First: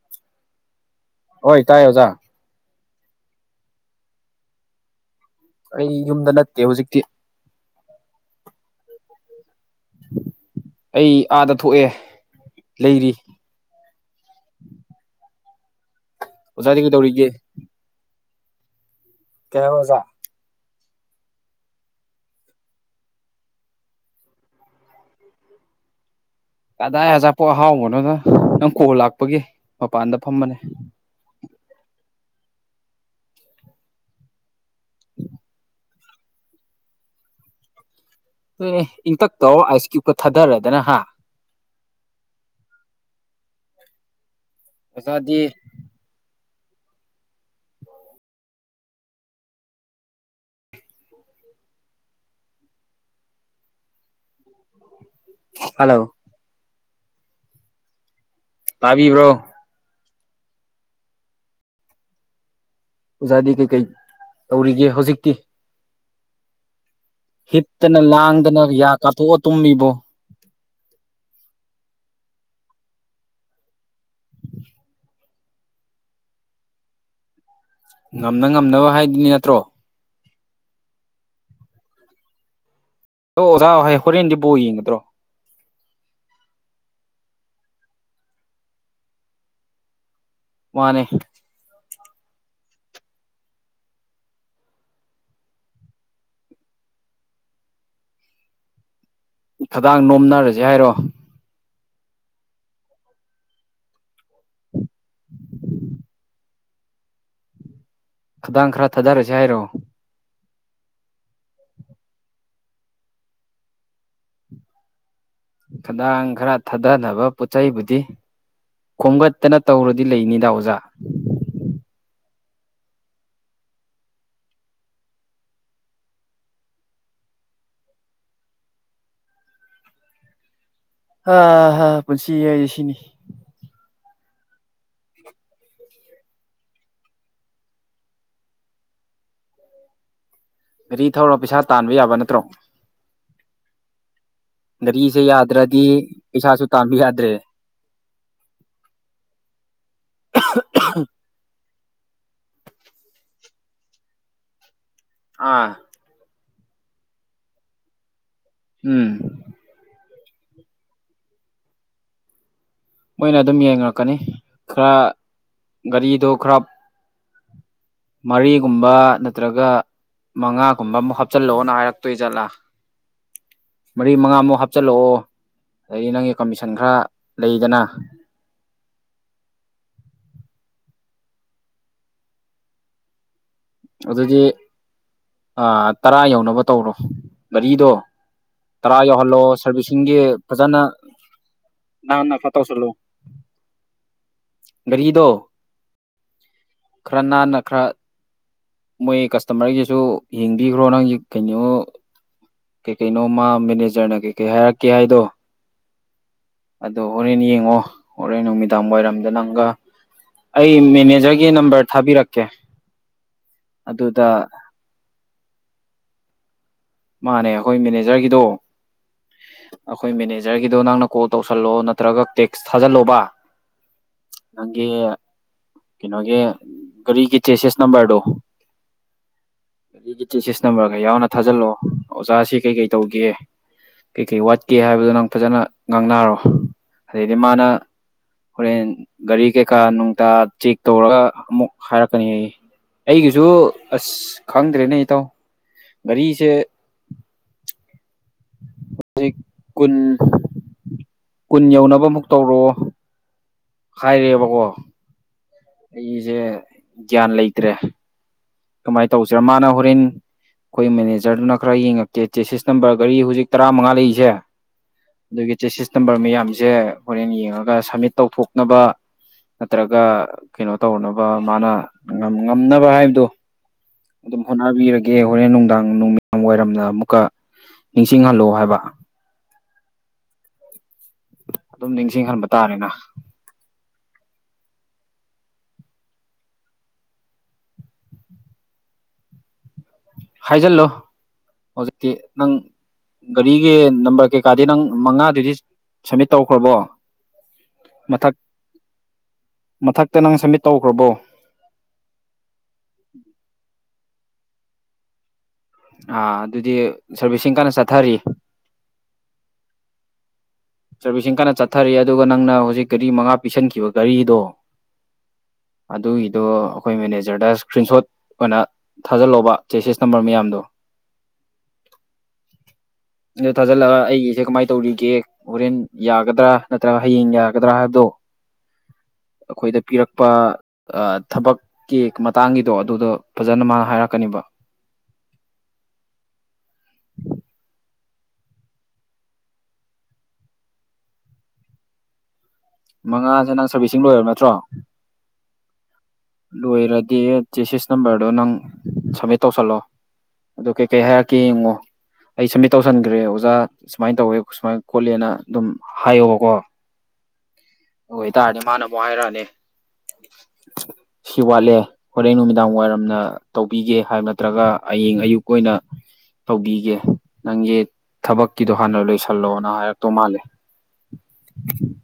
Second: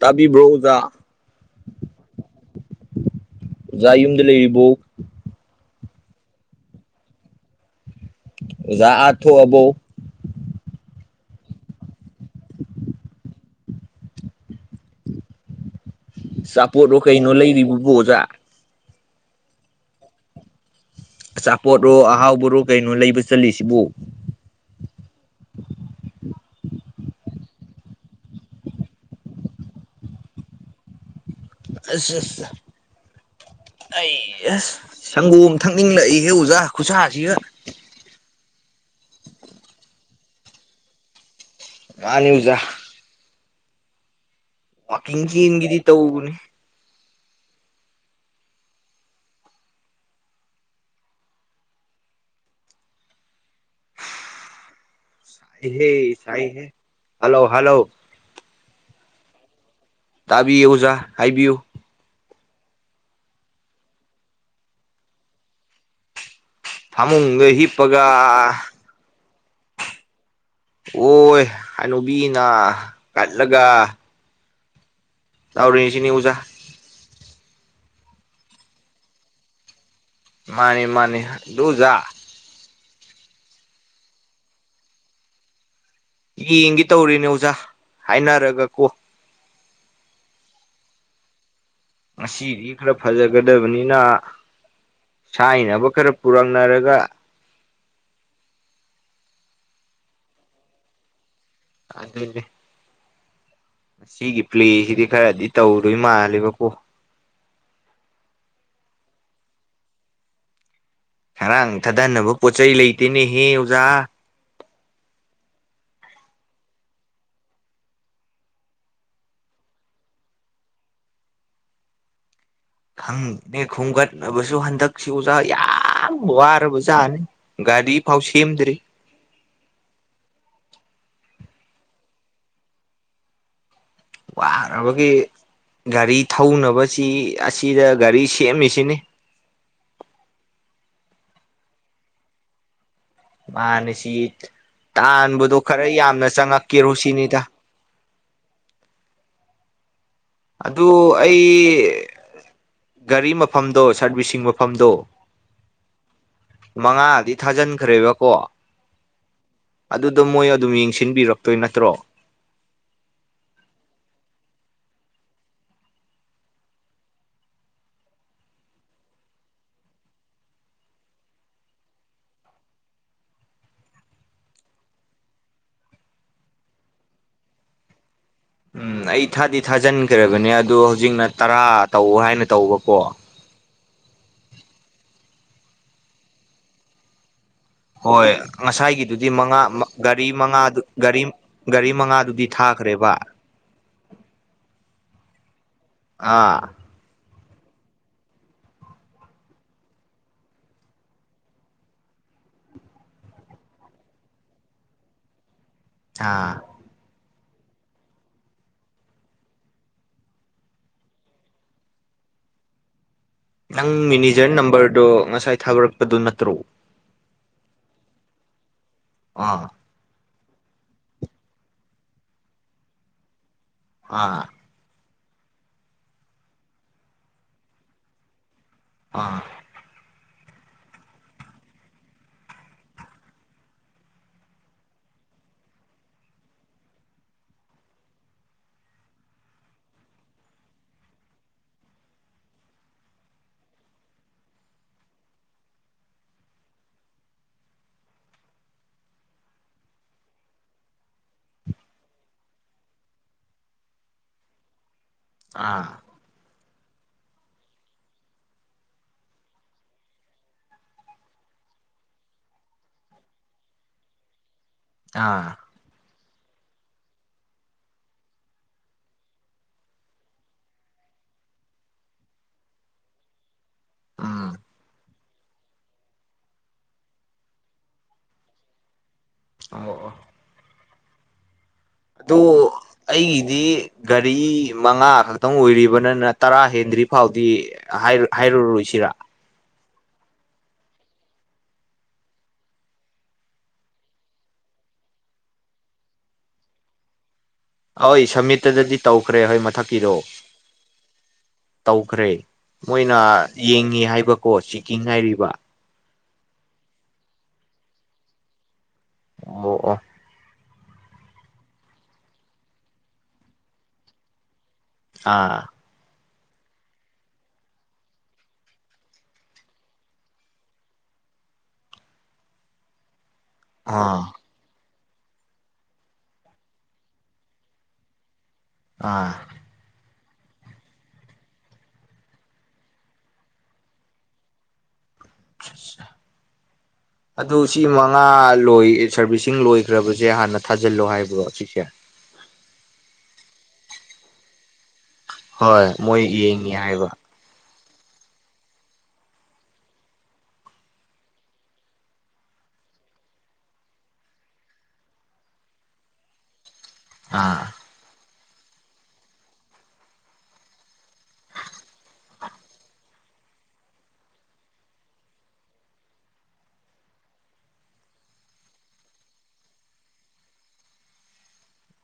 ꯇꯕꯤꯕ꯭ꯔꯣ ꯑꯣꯖꯥ ꯍꯣꯏ ꯇꯥꯏ ꯑꯣꯖꯥ ꯑꯣꯖꯥ ꯌꯨꯝꯗ ꯂꯩꯔꯤꯕꯣ ꯑꯩ ꯌꯨꯝꯗ ꯅꯠꯇꯦ ꯍꯧꯖꯤꯛꯇꯤ ꯑꯣꯖꯥ ꯑꯥ ꯊꯣꯛꯑꯕꯣ ꯑꯩ ꯑꯥꯗ ꯊꯣꯛꯑꯦ ꯂꯩꯔꯤ ꯑꯣꯖꯥꯗꯤ ꯑꯆꯥꯄꯣꯠꯂꯣ ꯀꯩꯗꯧꯔꯤꯒꯦ ꯀꯩꯅꯣ ꯂꯩꯔꯤꯕꯕꯨ ꯑꯣꯖꯥ ꯀꯩ ꯍꯥꯕ ꯑꯣꯖꯥ ꯑꯆꯥꯄꯣꯠꯔꯣ ꯑꯍꯥꯎꯕꯔꯣ ꯀꯩꯅꯣ ꯂꯩꯕ ꯆꯠꯂꯤꯁꯤꯕꯨ [inaudible] ꯀꯗꯥꯏ ꯑꯆꯥꯄꯣꯠ ꯑꯍꯥꯎꯕꯅꯣꯗ ꯅꯪ ꯀꯣꯜ ꯂꯥꯛꯄꯒꯤ ꯃꯄꯥꯟꯗ ꯐꯝꯕꯅꯦ ꯑꯁ ꯑꯁ ꯑꯩ ꯍꯥ ꯁꯪꯒꯣꯝ ꯊꯛꯅꯤꯡꯂꯛꯏꯍꯦ ꯑꯣꯖꯥ ꯈꯨꯠꯁꯥꯁꯤꯒ ꯍꯣꯏꯅꯦ ꯏꯪꯇꯛ ꯇꯧꯔ ꯑꯥꯏꯁ ꯀ꯭ꯌꯨꯞꯀ ꯊꯥꯗꯔꯗꯅ ꯍꯥ ꯃꯥꯅꯤ ꯑꯣꯖꯥ ꯋꯥꯀꯤꯡ ꯑꯣꯖꯥꯗꯤ ꯆꯦꯟꯒꯦꯗꯤ ꯇꯧꯕꯅꯤ ꯁꯥꯢꯍꯦ ꯍꯜꯂꯣ ꯁꯥꯢꯍꯦ ꯍꯜꯂꯣ ꯍꯜꯂꯣ ꯇꯥꯕꯤꯕ꯭ꯔꯣ ꯇꯥꯕꯤꯌꯦ ꯑꯣꯖꯥ ꯍꯥꯏꯕꯤꯌꯨ ꯑꯣꯖꯥꯗꯤ ꯀꯩꯀꯩ ꯇꯧꯔꯤꯒꯦ ꯍꯧꯖꯤꯛꯇꯤ ꯐꯃꯨꯡꯗ ꯍꯤꯞꯇꯅ ꯍꯤꯞꯄꯒ ꯂꯥꯡꯗꯅ ꯌꯥ ꯀꯥꯊꯣꯛꯑ ꯇꯨꯝꯃꯤꯕꯣ ꯑꯣꯢ ꯍꯅꯨꯕꯤꯅ ꯀꯠꯂꯒ ꯇꯥꯎꯔꯤꯅꯤꯁꯤꯅꯤ ꯎꯖꯥ ꯉꯝꯅ ꯉꯝꯅꯕ ꯍꯥꯏꯗꯨꯅꯤ ꯅꯠꯇ꯭ꯔꯣ ꯃꯥꯅꯤ ꯃꯥꯅꯤ ꯑꯗꯨ ꯑꯣꯖꯥ ꯗꯣ ꯑꯣꯖꯥ ꯍꯣꯔꯦꯟꯗꯤ ꯕꯣꯡ ꯌꯦꯡꯒꯗ꯭ꯔꯣ ꯌꯦꯡꯒꯦ ꯇꯧꯔꯤꯅꯦ ꯑꯣꯖꯥ ꯍꯥꯏꯅꯔꯒ ꯀꯣ ꯃꯥꯅꯦ ꯉꯁꯤꯗꯤ ꯈꯔ ꯐꯖꯒꯗꯕꯅꯤꯅ ꯁꯥꯏꯅꯕ ꯈꯔ ꯄꯨꯔꯛꯅꯔꯒ ꯈꯗꯥꯡ ꯅꯣꯝꯅꯔꯁꯦ ꯍꯥꯏꯔꯣ ꯑꯗꯨꯅꯦ ꯁꯤꯒꯤ ꯄ꯭ꯂꯦꯁꯤꯗꯤ ꯈꯔꯗꯤ ꯇꯧꯗꯣꯏ ꯃꯥꯜꯂꯦꯕꯀꯣ ꯈꯗꯥꯡ ꯈꯔ ꯊꯥꯗꯥꯔꯁꯦ ꯍꯥꯏꯔꯣ ꯈꯗꯥꯡ ꯊꯥꯗꯅꯕ ꯄꯣꯠ ꯆꯩꯩ ꯂꯩꯇꯦꯅꯦꯍꯦ ꯑꯣꯖꯥ ꯈꯗꯥꯡ ꯈꯔ ꯊꯥꯗꯅꯕ ꯄꯣꯠ ꯆꯩꯩꯕꯨꯗꯤ ꯈꯣꯝꯒꯠꯇꯅ ꯇꯧꯔꯗꯤ ꯂꯩꯅꯤꯗ ꯑꯣꯖꯥ ꯈꯪꯅꯦ ꯈꯣꯝꯒꯠꯅꯕꯁꯨ ꯍꯟꯗꯛꯁꯤ ꯑꯣꯖꯥ ꯌꯥꯝ ꯋꯥꯔꯕꯖꯥꯅꯤ ꯒꯥꯔꯤ ꯐꯥꯎ ꯁꯦꯝꯗ꯭ꯔꯤ ꯑꯥ ꯄꯨꯟꯁꯤ ꯍꯥꯏꯁꯤ ꯁꯤꯅꯤ ꯋꯥꯔꯕꯒꯤ ꯒꯥꯔꯤ ꯊꯧꯅꯕꯁꯤ ꯑꯁꯤꯗ ꯒꯥꯔꯤ ꯁꯦꯝꯃꯤꯁꯤꯅꯤ ꯒꯥꯔꯤ ꯊꯧꯔ ꯄꯩꯁꯥ ꯇꯥꯟꯕ ꯌꯥꯕ ꯅꯠꯇ꯭ꯔꯣ ꯃꯥꯅꯦ ꯁꯤ ꯒꯥꯔꯤꯁꯦ ꯇꯥꯟꯕꯗꯣ ꯌꯥꯗ꯭ꯔꯗꯤ ꯈꯔ ꯌꯥꯝꯅ ꯄꯩꯁꯥꯁꯨ ꯆꯪꯉꯛꯀꯦꯔꯣ ꯇꯥꯟꯕ ꯌꯥꯗ꯭ꯔꯦ ꯁꯤꯅꯤꯗ ꯑꯗꯨ ꯑꯩ ꯒꯥꯔꯤ ꯃꯐꯝꯗꯣ ꯁꯥꯔꯕꯤꯁꯤꯡ ꯃꯐꯝꯗꯣ ꯑꯥ ꯃꯉꯥꯗꯤ ꯊꯥꯖꯟꯈ꯭ꯔꯦꯕꯀꯣ ꯎꯝ ꯑꯗꯨꯗꯣ ꯃꯣꯏ ꯑꯗꯨꯝ ꯌꯦꯡꯁꯤꯟꯕꯤꯔꯛꯇꯣꯏ ꯅꯠꯇ꯭ꯔꯣ ꯃꯣꯏꯅ ꯑꯗꯨꯝ ꯌꯦꯡꯉꯔꯛꯀꯅꯤ ꯈꯔ ꯒꯥꯔꯤꯗꯣ ꯈꯔ ꯃꯔꯤꯒꯨꯝꯕ ꯅꯠꯇ꯭ꯔꯒ ꯃꯉꯥꯒꯨꯝꯕ ꯑꯃꯨꯛ ꯍꯥꯞꯆꯤꯜꯂꯛꯑꯣꯅ ꯍꯥꯏꯔꯛꯇꯣꯏ ꯖꯥꯠꯂꯥ ꯃꯔꯤ ꯃꯉꯥꯃꯨꯛ ꯍꯥꯞꯆꯜꯂꯛꯑꯣ ꯑꯗꯒꯤ ꯅꯪꯒꯤ ꯀꯃꯤꯁꯟ ꯈꯔ ꯂꯩꯗꯅ ꯎꯝ ꯑꯩ ꯊꯥꯗꯤ ꯊꯥꯖꯤꯟꯈ꯭ꯔꯕꯅꯦ ꯑꯗꯣ ꯍꯧꯖꯤꯛꯅ ꯇꯔꯥ ꯇꯧ ꯍꯥꯏꯅ ꯇꯧꯕꯀꯣ ꯑꯗꯨꯗꯤ ꯇꯔꯥ ꯌꯧꯅꯕ ꯇꯧꯔꯣ ꯒꯥꯔꯤꯗꯣ ꯍꯣꯏ ꯇꯔꯥ ꯉꯁꯥꯏꯒꯤꯗꯨꯗꯤ ꯌꯧꯍꯜꯂꯣ ꯃꯉꯥ ꯃ ꯁꯥꯔꯚꯤꯁꯤꯡꯒꯤ ꯒꯥꯔꯤ ꯃꯥ ꯐꯖꯅ ꯒꯥꯔꯤ ꯒꯥꯔꯤ ꯃꯉꯥꯗꯨꯗꯤ ꯊꯥꯈ꯭ꯔꯦꯕ ꯒꯔꯤꯗꯣ ꯑꯥ ꯀꯅꯥꯅ ꯈꯔ ꯃꯣꯏ ꯀꯁꯇꯃꯔꯒꯤꯁꯨ ꯌꯦꯡꯕꯤꯈ꯭ꯔꯣ ꯅꯪꯒꯤ ꯀꯩꯅꯣ ꯀꯩ ꯀꯩꯅꯣ ꯃꯥ ꯃꯦꯅꯦꯖꯔꯅ ꯀꯩꯀꯩ ꯍꯥꯏꯔꯛꯀꯦ ꯍꯥꯏꯗꯣ ꯑꯥ ꯑꯗꯣ ꯍꯣꯔꯦꯟ ꯌꯦꯡꯉꯣ ꯍꯣꯔꯦꯟ ꯅꯨꯃꯤꯗꯥꯡ ꯋꯥꯏꯔꯝꯗ ꯅꯪꯒ ꯑꯩ ꯃꯦꯅꯦꯖꯔꯒꯤ ꯅꯝꯕꯔ ꯊꯥꯕꯤꯔꯛꯀꯦ ꯅꯪ ꯑꯗꯨꯗ ꯃꯦꯅꯦꯖꯔ ꯅꯝꯕꯔꯗꯣ ꯉꯁꯥꯏ ꯊꯥꯔꯛꯄꯗꯨ ꯅꯠꯇ꯭ꯔꯣ ꯃꯥꯅꯦ ꯑꯩꯈꯣꯏ ꯃꯦꯅꯦꯖꯔꯒꯤꯗꯣ ꯑꯥ ꯑꯩꯈꯣꯏ ꯃꯦꯅꯦ ꯖꯔꯒꯤꯗꯣ ꯅꯪꯅ ꯀꯣꯜ ꯇꯧꯁꯜꯂꯣ ꯅꯠꯇ꯭ꯔꯒ ꯇꯦꯛꯁ ꯊꯥꯖꯜꯂꯣꯕ ꯑꯥ ꯅꯪꯒꯤ ꯀꯩꯅꯣꯒꯤ ꯒꯥꯔꯤꯒꯤ ꯆꯦꯁꯤꯁ ꯅꯝꯕꯔꯗꯣ ꯑꯥ ꯒꯥꯔꯤꯒꯤ ꯆꯦꯁꯤꯁ ꯅꯝꯕꯔꯒ ꯌꯥꯎꯅ ꯊꯥꯖꯤꯜꯂꯛꯑꯣ ꯑꯣꯖꯥꯁꯤ ꯀꯩ ꯀꯩ ꯇꯧꯒꯦ ꯀꯩ ꯀꯩ ꯋꯥꯠꯀꯦ ꯍꯥꯏꯕꯗꯣ ꯅꯪ ꯐꯖꯅ ꯉꯥꯡꯅꯔꯣ ꯑꯗꯩꯗꯤ ꯃꯥꯅ ꯍꯣꯔꯦꯟ ꯒꯥꯔꯤ ꯀꯩꯀꯥ ꯅꯨꯡꯇ ꯆꯦꯛ ꯇꯧꯔꯒ ꯑꯃꯨꯛ ꯍꯥꯏꯔꯛꯀꯅꯤ ꯌꯦ ꯑꯩꯒꯤꯁꯨ ꯑꯁ ꯈꯪꯗ꯭ꯔꯦꯅꯦ ꯏꯇꯥꯎ ꯒꯥꯔꯤꯁꯦ [unintelligible] ꯀꯨꯟ ꯌꯧꯅꯕꯃꯨꯛ ꯇꯧꯔꯣ ꯍꯥꯏꯔꯦꯕꯀꯣ ꯑꯥ ꯑꯩꯁꯦ ꯒ꯭ꯌꯥꯟ ꯂꯩꯇ꯭ꯔꯦ ꯀꯃꯥꯏꯅ ꯇꯧꯁꯤꯔ ꯃꯥꯅ ꯍꯣꯔꯦꯟ ꯑꯩꯈꯣꯏ ꯃꯦꯅꯦꯖꯔꯗꯨꯅ ꯈꯔ ꯌꯦꯡꯉꯛꯀꯦ ꯆꯦꯁꯤꯁ ꯅꯝꯕꯔ ꯒꯥꯔꯤ ꯍꯧꯖꯤꯛ ꯇꯔꯥ ꯃꯉꯥ ꯂꯩꯔꯤꯁꯦ ꯑꯥ ꯑꯗꯨꯒꯤ ꯆꯦꯁꯤꯁ ꯅꯝꯕꯔ ꯃꯌꯥꯝꯖꯦ ꯍꯣꯔꯦꯟ ꯌꯦꯡꯉꯒ ꯁꯞꯃꯤꯠ ꯇꯧꯊꯣꯛꯅꯕ ꯅꯠꯇ꯭ꯔꯒ ꯀꯩꯅꯣ ꯇꯧꯅꯕ ꯃꯥꯅ ꯉꯝꯅꯕ ꯍꯥꯏꯕꯗꯣ ꯑꯗꯨꯝ ꯎꯝ ꯍꯣꯠꯅꯕꯤꯔ ꯒꯦ ꯍꯣꯔꯦꯟ ꯅꯨꯡꯗꯥꯡ ꯅꯨꯃꯤꯗꯥꯡ ꯋꯥꯏꯔꯝꯗ ꯑꯃꯨꯛꯀ ꯅꯤꯡꯁꯤꯡꯍꯜꯂꯣ ꯍꯥꯏꯕ ꯑꯧꯑꯧ ꯑꯗꯨꯝ ꯑꯗꯣ ꯅꯤꯡꯁꯤꯡꯍꯟꯕ ꯇꯥꯔꯦꯅ ꯑꯩꯒꯤꯗꯤ ꯒꯥꯔꯤ ꯃꯉꯥ ꯈꯛꯇꯪ ꯑꯣꯏꯔꯤꯕꯅꯤꯅ ꯇꯔꯥ ꯍꯦꯟꯗ꯭ꯔꯤ ꯐꯥꯎꯗꯤ ꯍꯥꯏ ꯍꯥꯢꯔꯨꯔꯣꯏꯁꯤ ꯔꯥ ꯍꯥꯏꯖꯤꯜꯂꯨ ꯍꯧꯖꯤꯛꯇꯤ ꯅꯪ ꯒꯥꯔꯤꯒꯤ ꯅꯝꯕꯔ ꯀꯩꯀꯥꯗꯤ ꯅꯪ ꯃꯉꯥꯗꯨꯗꯤ ꯁꯝꯃꯤꯠ ꯇꯧꯔꯛꯈ꯭ꯔꯕꯣ ꯍꯣꯏ ꯁꯝꯃꯤꯠꯇꯨꯗꯗꯤ ꯇꯧꯈ꯭ꯔꯦ ꯍꯣꯏ ꯃꯊꯛꯀꯤꯗꯣ ꯃꯊꯛꯇ ꯅꯪ ꯁꯕꯃꯤꯠ ꯇꯧꯈ꯭ꯔꯕꯣ ꯇꯧꯈ꯭ꯔꯦ ꯃꯣꯏꯅ ꯌꯦꯡꯉꯤ ꯍꯥꯏꯕꯀꯣ ꯆꯤꯀꯤꯛ ꯍꯥꯏꯔꯤꯕ ꯑꯥ ꯑꯗꯨꯗꯤ ꯁꯔꯚꯤꯁꯁꯤꯡ ꯀꯟꯅ ꯆꯠꯊꯔꯤ ꯑꯣ ꯑꯣ ꯁꯔꯕꯤꯁꯤꯡ ꯀꯟꯅ ꯆꯠꯊꯔꯤ ꯑꯗꯨꯒ ꯅꯪꯅ ꯍꯧꯖꯤꯛ ꯒꯥꯔꯤ ꯃꯉꯥ ꯄꯤꯁꯟꯈꯤꯕ ꯒꯥꯔꯤꯗꯣ ꯑꯥ ꯗꯣ ꯑꯩꯈꯣꯏ ꯃꯦꯅꯦꯖꯔꯗ ꯏꯁꯀ꯭ꯔꯤꯟ ꯁꯣꯠ ꯑꯣꯏꯅ ꯊꯥꯖꯤꯜꯂꯣꯕ ꯆꯦꯁꯤꯁ ꯅꯝꯕꯔ ꯃꯌꯥꯝꯗꯣ [inaudible] ꯑꯗꯣ ꯊꯥꯖꯤꯜꯂꯒ ꯑꯥ ꯑꯩꯒꯤꯁꯦ ꯀꯃꯥꯏꯅ ꯇꯧꯔꯤꯒꯦ ꯍꯣꯔꯦꯟ ꯌꯥꯒꯗ꯭ꯔꯥ ꯅꯠꯇ꯭ꯔꯒ ꯍꯌꯦꯡ ꯌꯥꯒꯗ꯭ꯔꯥ ꯍꯥꯏꯕꯗꯣ ꯑꯥ ꯑꯩꯈꯣꯏꯗ ꯄꯤꯔꯛ ꯄ ꯊꯕꯛꯀꯤ ꯃꯇꯥꯡꯒꯤꯗꯣ ꯑꯗꯨꯗꯣ ꯐꯖꯅ ꯃꯥꯅ ꯍꯥꯏꯔꯛꯀꯅꯤꯕ [unintelligible] ꯑꯗꯨ ꯁꯤ ꯃꯉꯥ ꯂꯣꯏ ꯁꯔꯕꯤꯁꯤꯡ ꯂꯣꯏꯈ꯭ꯔꯕꯁꯦ ꯍꯥꯟꯅ ꯊꯥꯖꯤꯜꯂꯣ ꯍꯥꯏꯕ꯭ꯔꯣ ꯁꯤꯁꯦ ꯃꯉꯥꯁꯦ ꯅꯪ ꯁꯥꯔꯕꯤꯁꯤꯡ ꯂꯣꯏꯔꯕ ꯅꯠꯇ꯭ꯔꯣ ꯍꯣꯏ ꯃꯣꯏ ꯌꯦꯡꯉꯤ ꯍꯥꯏꯕ ꯂꯣꯏꯔꯗꯤ ꯆꯦꯁꯤꯁ ꯅꯝꯕꯔꯗꯣ ꯅꯪ ꯁꯞꯃꯤꯠ ꯇꯧꯁꯜꯂꯣ ꯑꯗꯨ ꯀꯩꯀꯩ ꯍꯥꯏꯔꯛꯀꯦ ꯌꯦꯡꯉꯣ ꯑꯩ ꯁꯝꯃꯤꯠ ꯇꯧꯁꯟꯈ꯭ꯔꯦ ꯑꯣꯖꯥ ꯁꯨꯃꯥꯏꯅ ꯇꯧꯋꯦ ꯁꯨꯃꯥꯏ ꯈꯣꯠꯂꯦꯅ ꯑꯗꯨꯝ ꯍꯥꯏꯌꯣꯕꯀꯣ ꯑꯥ ꯑꯗꯨ ꯑꯣꯏꯇꯥꯔꯗꯤ ꯃꯥꯅꯃꯨꯛ ꯍꯥꯏꯔꯛꯑꯅꯤ ꯁꯤ ꯋꯥꯠꯂꯦ ꯍꯣꯔꯦꯟ ꯅꯨꯃꯤꯗꯥꯡ ꯋꯥꯏꯔꯝꯅ ꯇꯧꯕꯤꯒꯦ ꯍꯥꯏꯕ ꯅꯠꯇ꯭ꯔꯒ ꯍꯌꯦꯡ ꯑꯌꯨꯛ ꯑꯣꯏꯅ ꯇꯧꯕꯤꯒꯦ ꯅꯪꯒꯤ ꯊꯕꯛꯀꯤꯗꯣ ꯍꯥꯟꯅ ꯂꯣꯏꯁꯜꯂꯣꯅ ꯍꯥꯏꯔꯛꯇꯧ ꯃꯥꯜꯂꯦ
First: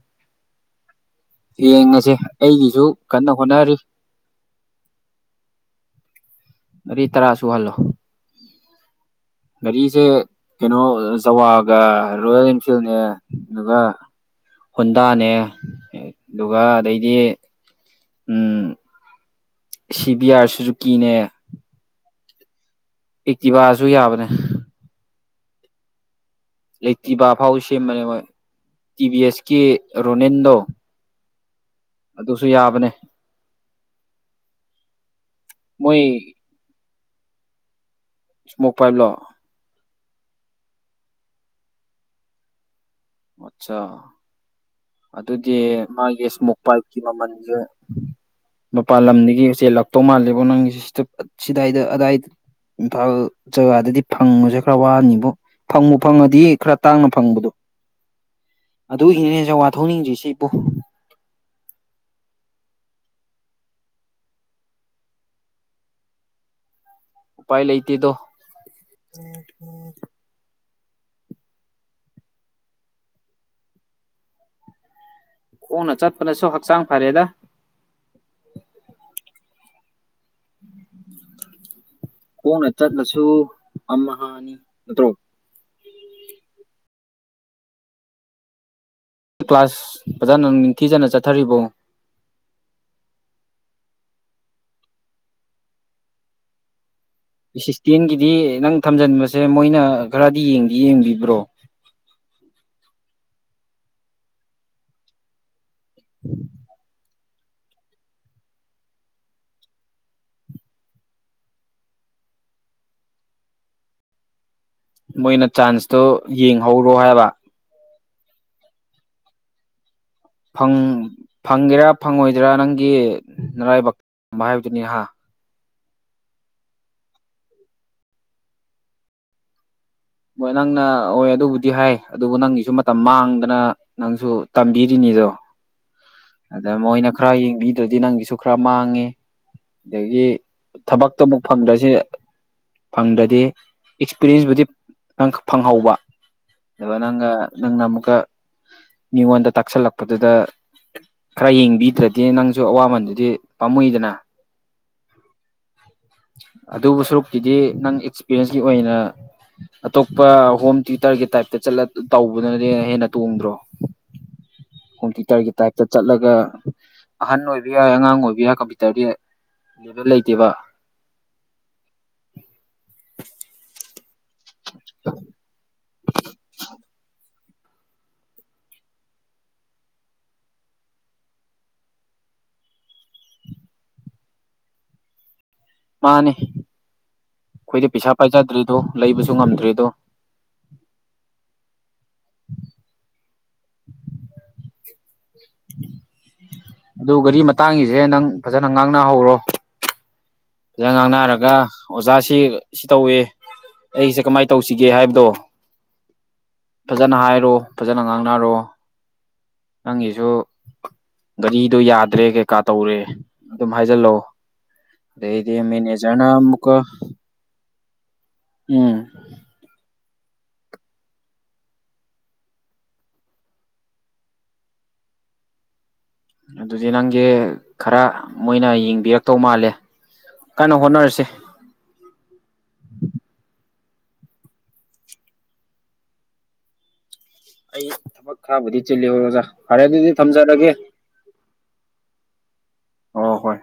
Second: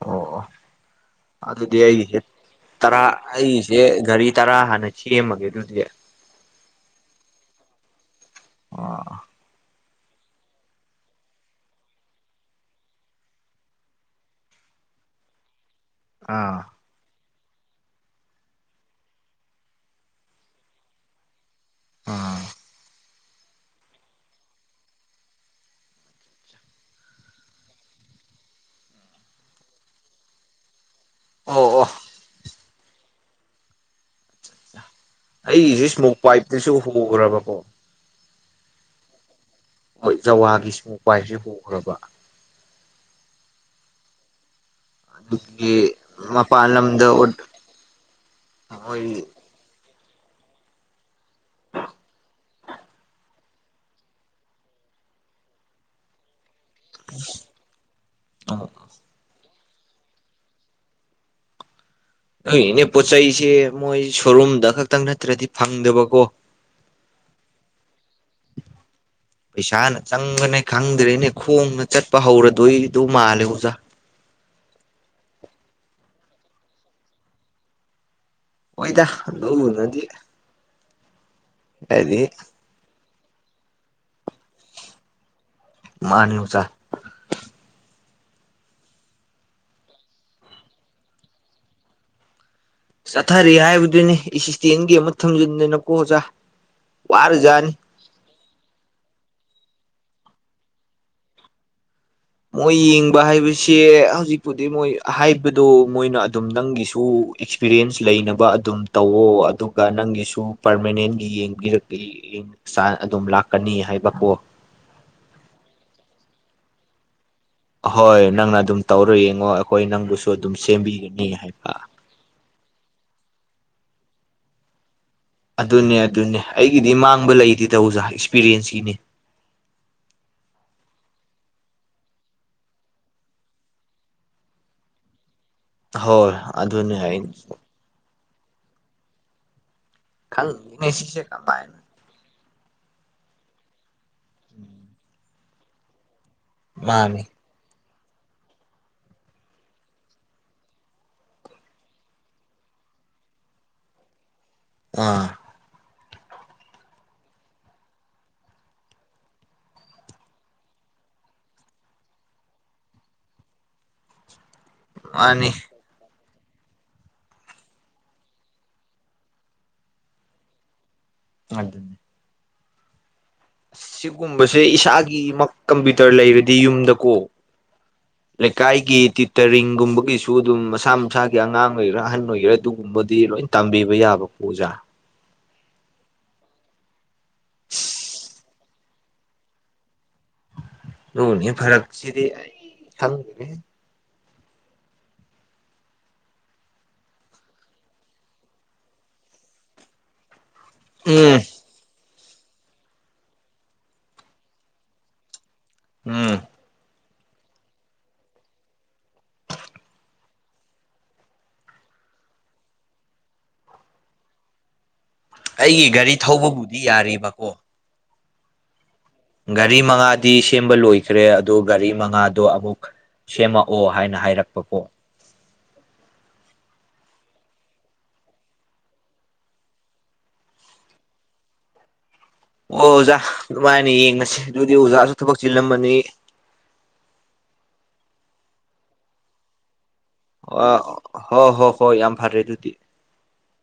ꯑꯣ ꯑꯣ ꯑꯗꯨꯗꯤ ꯌꯦꯡꯉꯁꯦ ꯑꯩꯒꯤꯁꯦ ꯑꯩꯒꯤꯁꯨ ꯇꯔꯥ ꯀꯟꯅ ꯍꯣꯠꯅꯔꯤ ꯑꯩꯒꯤꯁꯦ ꯒꯥꯔꯤ ꯇꯔꯥ ꯍꯥꯟꯅ ꯁꯦꯝꯃꯒꯦ ꯑꯗꯨꯗꯤ ꯑꯗꯩ ꯇꯔꯥ ꯁꯨꯍꯜꯂꯣ ꯑꯣ ꯑꯣ ꯒꯥꯔꯤꯁꯦ ꯀꯩꯅꯣ ꯖꯋꯥꯒ ꯔꯣꯌꯦꯜ ꯏꯟꯐꯤꯜꯅꯦ ꯑꯗꯨꯒ ꯍꯨꯟꯗꯥꯅꯦ ꯑꯥ ꯑꯗꯨꯒ ꯑꯗꯩꯗꯤ ꯎꯝ ꯁꯤꯕꯤꯌꯥꯥꯔ ꯁꯨꯁꯨ ꯀꯤꯅꯦ ꯑꯥ ꯑꯦꯛꯇꯤꯕꯥꯁꯨ ꯌꯥꯕꯅꯦ ꯑꯦꯛꯇꯤꯕꯐꯧ ꯁꯦꯝꯕꯅꯦ ꯃꯣꯏ ꯏ ꯚꯤ ꯑꯦꯁ ꯀꯤ ꯔꯣꯅꯦꯟꯗꯣ ꯑꯣ ꯑꯣ ꯑꯗꯨꯁꯨ ꯌꯥꯕꯅꯦ ꯑꯩꯁꯦ ꯃꯣꯏ ꯏꯁꯃꯣꯛ ꯄꯥꯏꯞꯇꯁꯨ ꯍꯣꯒ꯭ꯔꯕꯀꯣ ꯏꯁꯃꯣꯛ ꯄꯥꯏꯞꯂꯣ ꯍꯣꯏ ꯖꯋꯥꯒꯤ ꯁꯨ ꯄꯥꯞꯁꯦ ꯍꯣꯈ꯭ꯔꯕ ꯑꯆꯥ ꯑꯗꯨꯗꯤ ꯑꯗꯨꯒꯤ ꯃꯥꯒꯤ ꯏꯁꯃꯣꯛ ꯃꯄꯥꯟ ꯄꯥꯏꯞꯀꯤ ꯂꯝꯗ ꯃꯃꯜꯁꯦ ꯃꯄꯥꯟ ꯃꯣꯏ ꯂꯝꯗꯒꯤ ꯎꯆꯦꯜꯂꯥꯛꯛꯇꯧ ꯃꯥꯜꯂꯦꯕꯣ ꯅꯪꯒꯤ ꯁꯤꯗꯥꯏꯗ ꯑꯗꯥꯏꯗ ꯏꯝꯐꯥꯜ ꯖꯒꯥꯗꯗꯤ ꯐꯪꯕꯁꯦ ꯈꯔ ꯋꯥꯅꯤꯕꯨ ꯐꯪꯕꯨ ꯐꯪꯉꯗꯤ ꯈꯔ ꯇꯥꯡꯅ ꯐꯪꯕꯗꯣ ꯑꯗꯨꯒꯤꯅꯦ ꯖꯋꯥ ꯊꯧꯅꯤꯡꯗ꯭ꯔꯤꯁꯤꯄꯣ ꯑꯩꯒꯤꯅꯦ ꯄꯣꯠ ꯆꯩꯩꯁꯦ ꯃꯣꯏ ꯁꯣꯔꯨꯝꯗ ꯈꯛꯇꯪ ꯅꯠꯇ꯭ꯔꯗꯤ ꯐꯪꯗꯕꯀꯣ ꯎꯄꯥꯏ ꯂꯩꯇꯦꯗꯣ ꯄꯩꯁꯥꯅ ꯆꯪꯕꯅꯦ ꯈꯪꯗ꯭ꯔꯦꯅꯦ ꯈꯣꯡꯅ ꯆꯠꯄ ꯍꯧꯔꯗꯣꯏꯗꯣ ꯃꯥꯜꯂꯦ ꯑꯣꯖꯥ ꯈꯣꯡꯅ ꯆꯠꯄꯗꯁꯨ ꯍꯛꯆꯥꯡ ꯐꯔꯦꯗ ꯍꯣꯏꯗ ꯑꯗꯨꯅꯗꯤ ꯈꯣꯡꯅ ꯆꯠꯂꯁꯨ ꯑꯝꯍꯅꯤ ꯅꯠꯇ꯭ꯔꯣ ꯃꯥꯟꯅꯤ ꯑꯣꯖꯥ ꯀ꯭ꯂꯥꯁ ꯐꯖꯅ ꯅꯤꯡꯊꯤꯖꯅ ꯆꯠꯊꯔꯤꯕꯣ ꯆꯠꯊꯔꯤ ꯍꯥꯏꯕꯗꯨꯅꯦ ꯑꯦꯁꯤꯁꯇꯦꯟꯒꯤ ꯑꯃ ꯊꯝꯖꯤꯟꯗꯅꯀꯣ ꯑꯣꯖꯥ ꯋꯥꯔꯖꯥꯠꯅꯤ ꯑꯦꯁꯤꯁꯇꯦꯟꯒꯤꯗꯤ ꯅꯪ ꯊꯝꯖꯤꯟꯕꯁꯦ ꯃꯣꯏꯅ ꯈꯔꯗꯤ ꯌꯦꯡꯗꯤ ꯌꯦꯡꯕꯤꯕ꯭ꯔꯣ ꯃꯣꯏ ꯌꯦꯡꯕ ꯍꯥꯏꯕꯁꯦ ꯍꯧꯖꯤꯛꯄꯨꯗꯤ ꯃꯣꯏ ꯍꯥꯏꯕꯗꯣ ꯃꯣꯏꯅ ꯑꯗꯨꯝ ꯅꯪꯒꯤꯁꯨ ꯑꯦꯛꯁꯄꯤꯔꯤꯌꯦꯟꯁ ꯂꯩꯅꯕ ꯑꯗꯨꯝ ꯇꯧꯋꯣ ꯑꯗꯨꯒ ꯅꯪꯒꯤꯁꯨ ꯄꯥꯔꯃꯅꯦꯟꯒꯤ ꯌꯦꯡꯕꯤꯔꯛꯏ ꯑꯗꯨꯝ ꯂꯥꯛꯀꯅꯤ ꯍꯥꯏꯕꯀꯣ ꯃꯣꯏꯅ ꯆꯥꯟꯁꯇꯣ ꯌꯦꯡꯍꯧꯔꯣ ꯍꯥꯏꯕ ꯍꯣꯏ ꯅꯪꯅ ꯑꯗꯨꯝ ꯇꯧꯔ ꯌꯦꯡꯉꯣ ꯑꯈꯣꯏ ꯅꯪꯕꯨꯁꯨ ꯑꯗꯨꯝ ꯐꯪ ꯁꯦꯝꯕꯤꯒꯅꯤ ꯍꯥꯏꯕ ꯐꯪꯒꯦꯔꯥ ꯐꯪꯉꯣꯏꯗ꯭ꯔꯥ ꯅꯪꯒꯤ ꯅꯔꯥꯏꯕꯛ ꯑꯗꯨꯃꯥꯏ ꯍꯥꯏꯕꯗꯨꯅꯤ ꯍ ꯑꯗꯨꯅꯦ ꯑꯗꯨꯅꯦ ꯑꯩꯒꯤꯗꯤ ꯃꯥꯡꯕ ꯂꯩꯇꯦ ꯑꯣꯖꯥ ꯑꯦꯛꯁꯄꯤꯔꯤ ꯌꯦꯟꯁꯀꯤꯅꯦ ꯍꯣꯏ ꯅꯪꯅ ꯍꯣꯏ ꯑꯗꯨꯕꯨꯗꯤ ꯍꯥꯏ ꯑꯗꯨꯕꯨ ꯅꯪꯒꯤꯁꯨ ꯃꯇꯝ ꯃꯥꯡꯗꯅ ꯅꯪꯁꯨ ꯇꯝꯕꯤꯔꯤꯅꯤ [unintelligible] ꯍꯣꯏ ꯑꯗ ꯑꯗꯨꯅꯦ ꯃꯣꯏꯅ ꯑꯩ ꯈꯔ ꯌꯦꯡꯕꯤꯗ꯭ꯔꯗꯤ ꯅꯪꯒꯤꯁꯨ ꯈꯔ ꯃꯥꯡꯉꯦ ꯑꯗꯒꯤ ꯈꯪꯗꯦꯅꯦ ꯊꯕꯛꯇꯨ ꯁꯤꯁꯦ ꯑꯃꯨꯛ ꯀꯃꯥꯏꯅ ꯐꯪꯗ꯭ꯔꯁ ꯐꯪꯗ꯭ꯔꯗꯤ ꯑꯦꯛꯁꯄꯤꯔꯤꯌꯦꯟꯁꯕꯨꯨꯗꯤ ꯅꯪ ꯐꯪꯍꯧꯕ ꯑꯗꯨꯒ ꯃꯥꯅꯤ ꯅꯪꯒ ꯅꯪꯅ ꯑꯃꯨꯛꯀ ꯃꯤꯉꯣꯟꯗ ꯇꯥꯛꯁꯜꯂꯛꯄꯗꯨꯗ ꯈꯔ ꯌꯦꯡꯕꯤꯗ꯭ꯔꯗꯤ ꯅꯪꯁꯨ ꯑꯋꯥꯃꯟꯗꯨꯗꯤ ꯄꯥꯝꯃꯨꯏꯗꯅ ꯑꯥ ꯑꯗꯨꯕꯨ ꯁꯔꯨꯛꯇꯨꯗꯤ ꯅꯪ ꯑꯦꯛꯁꯄꯤꯔꯤꯌꯦꯟꯁꯀꯤ ꯑꯣꯏꯅ ꯑꯇꯣꯞꯄ ꯍꯣꯝ ꯇꯤꯌꯨꯇꯔꯒꯤ ꯇꯥꯏꯞꯇꯂ ꯇꯧꯕꯗꯨꯅꯗꯤ ꯍꯦꯟꯅ ꯇꯣꯡꯗ꯭ꯔꯣ [unintelligible] ꯍꯣꯝ ꯃꯥꯅꯤ ꯇꯨꯇꯔꯒꯤ ꯇꯥꯏꯞꯇ ꯆꯠꯂꯒ ꯑꯍꯟ ꯑꯣꯏꯕ ꯌꯥꯏ ꯑꯉꯥꯡ ꯑꯣꯏꯕ ꯌꯥꯏ ꯀꯝꯄ꯭ꯌꯨꯇꯔꯗꯤ ꯑꯗꯨꯗ ꯂꯩꯇꯦꯕ ꯉꯥꯏ ꯑꯗꯨꯒꯨꯝꯕꯁꯦ ꯏꯁꯥꯒꯤ ꯀꯝꯄ꯭ꯌꯨꯇꯔ ꯂꯩꯔꯗꯤ ꯌꯨꯝꯗꯀꯣ ꯂꯩꯀꯥꯏꯒꯤ ꯇ꯭ꯌꯨꯇꯔꯤꯡꯒꯨꯝꯕꯒꯤꯁꯨ ꯑꯗꯨꯝ ꯃꯁꯥ ꯃꯁꯥꯒꯤ ꯑꯉꯥꯡ ꯑꯣꯏꯒꯦꯔꯥ ꯑꯍꯟ ꯑꯣꯏꯒꯦꯔꯥ ꯑꯗꯨꯒꯨꯝꯕ ꯕꯨꯗꯤ ꯂꯣꯏ ꯇꯝꯕꯤꯕ ꯌꯥꯕ ꯄꯨꯖꯥ ꯃꯥꯟꯅꯦ ꯈꯣꯏꯗꯤ ꯄꯩꯁꯥ ꯄꯥꯏꯖꯗ꯭ꯔꯦ ꯇꯣꯞ ꯂꯩꯕꯖꯨ ꯉꯝꯗ꯭ꯔꯦꯗꯣ ꯗꯨꯅꯦ ꯐꯔꯛꯁꯤꯗꯤ ꯈꯪꯗꯔꯦꯍꯦ ꯑꯗꯨ ꯒꯔꯤ ꯃꯇꯥꯡꯒꯤꯖꯦ ꯅꯪ ꯐꯖꯅ ꯉꯥꯡꯅꯍꯧꯔꯣ ꯐꯖ ꯎꯝ ꯉꯥꯡꯅꯔꯒ ꯑꯣꯖꯥ ꯖꯤ ꯁꯤ ꯇꯧꯋꯤ ꯑꯩꯒꯤꯖꯦ ꯀꯃꯥꯏ ꯇꯧꯁꯤꯒꯦ ꯍꯥꯏꯕꯗꯣ ꯎꯝ ꯐꯖꯅ ꯍꯥꯏꯔꯣ ꯐꯖꯅ ꯉꯥꯡꯅꯔꯣ ꯅꯪꯒꯤꯖꯨ ꯒꯔꯤꯗꯣ ꯌꯥꯗ꯭ꯔꯦ ꯀꯩꯀꯥ ꯇꯧꯔꯦ ꯑꯗꯨꯝ ꯍꯥꯏꯖꯤꯜꯂꯣ ꯗꯩꯗꯤ ꯑꯩꯒꯤ ꯒꯥꯔꯤ ꯃꯦꯅꯦꯖꯔꯅ ꯑꯃꯨꯛꯀ ꯊꯧꯕꯕꯨꯗꯤ ꯌꯥꯔꯤꯕꯀꯣ ꯎꯝ ꯒꯥꯔꯤ ꯃꯉꯥꯗꯤ ꯁꯦꯝꯕ ꯂꯣꯏꯈ꯭ꯔꯦ ꯑꯗꯣ ꯒꯥꯔꯤ ꯃꯉꯥꯗꯣ ꯑꯃꯨꯛ ꯁꯦꯝꯃꯛꯑꯣ ꯍꯥꯏꯅ ꯍꯥꯏꯔꯛꯄꯀꯣ ꯑꯗꯨꯗꯤ ꯅꯪꯒꯤ ꯈꯔ ꯃꯣꯏꯅ ꯌꯦꯡꯕꯤꯔꯛꯇꯧ ꯃꯥꯜꯂꯦ ꯀꯟꯅ ꯍꯣꯠꯅꯔꯁꯦ ꯃꯥꯥꯟꯅꯤ ꯌꯦꯡꯉꯁꯦ ꯑꯗꯨꯗꯤ ꯑꯣꯖꯥꯁꯨ ꯊꯕꯛ ꯆꯤꯜꯂꯝꯃꯅꯤ ꯑꯩ ꯊꯕꯛ ꯈꯔꯕꯨꯗꯤ ꯆꯤꯜꯂꯦ ꯍꯣꯏ ꯑꯣꯖꯥ ꯐꯔꯦ ꯑꯗꯨꯗꯤ ꯊꯝꯖꯔꯒꯦ ꯑꯥ ꯍꯣ ꯍꯣ ꯍꯣꯏ ꯌꯥꯝ ꯐꯔꯦ ꯑꯗꯨꯗꯤ ꯑꯣ ꯍꯣꯏ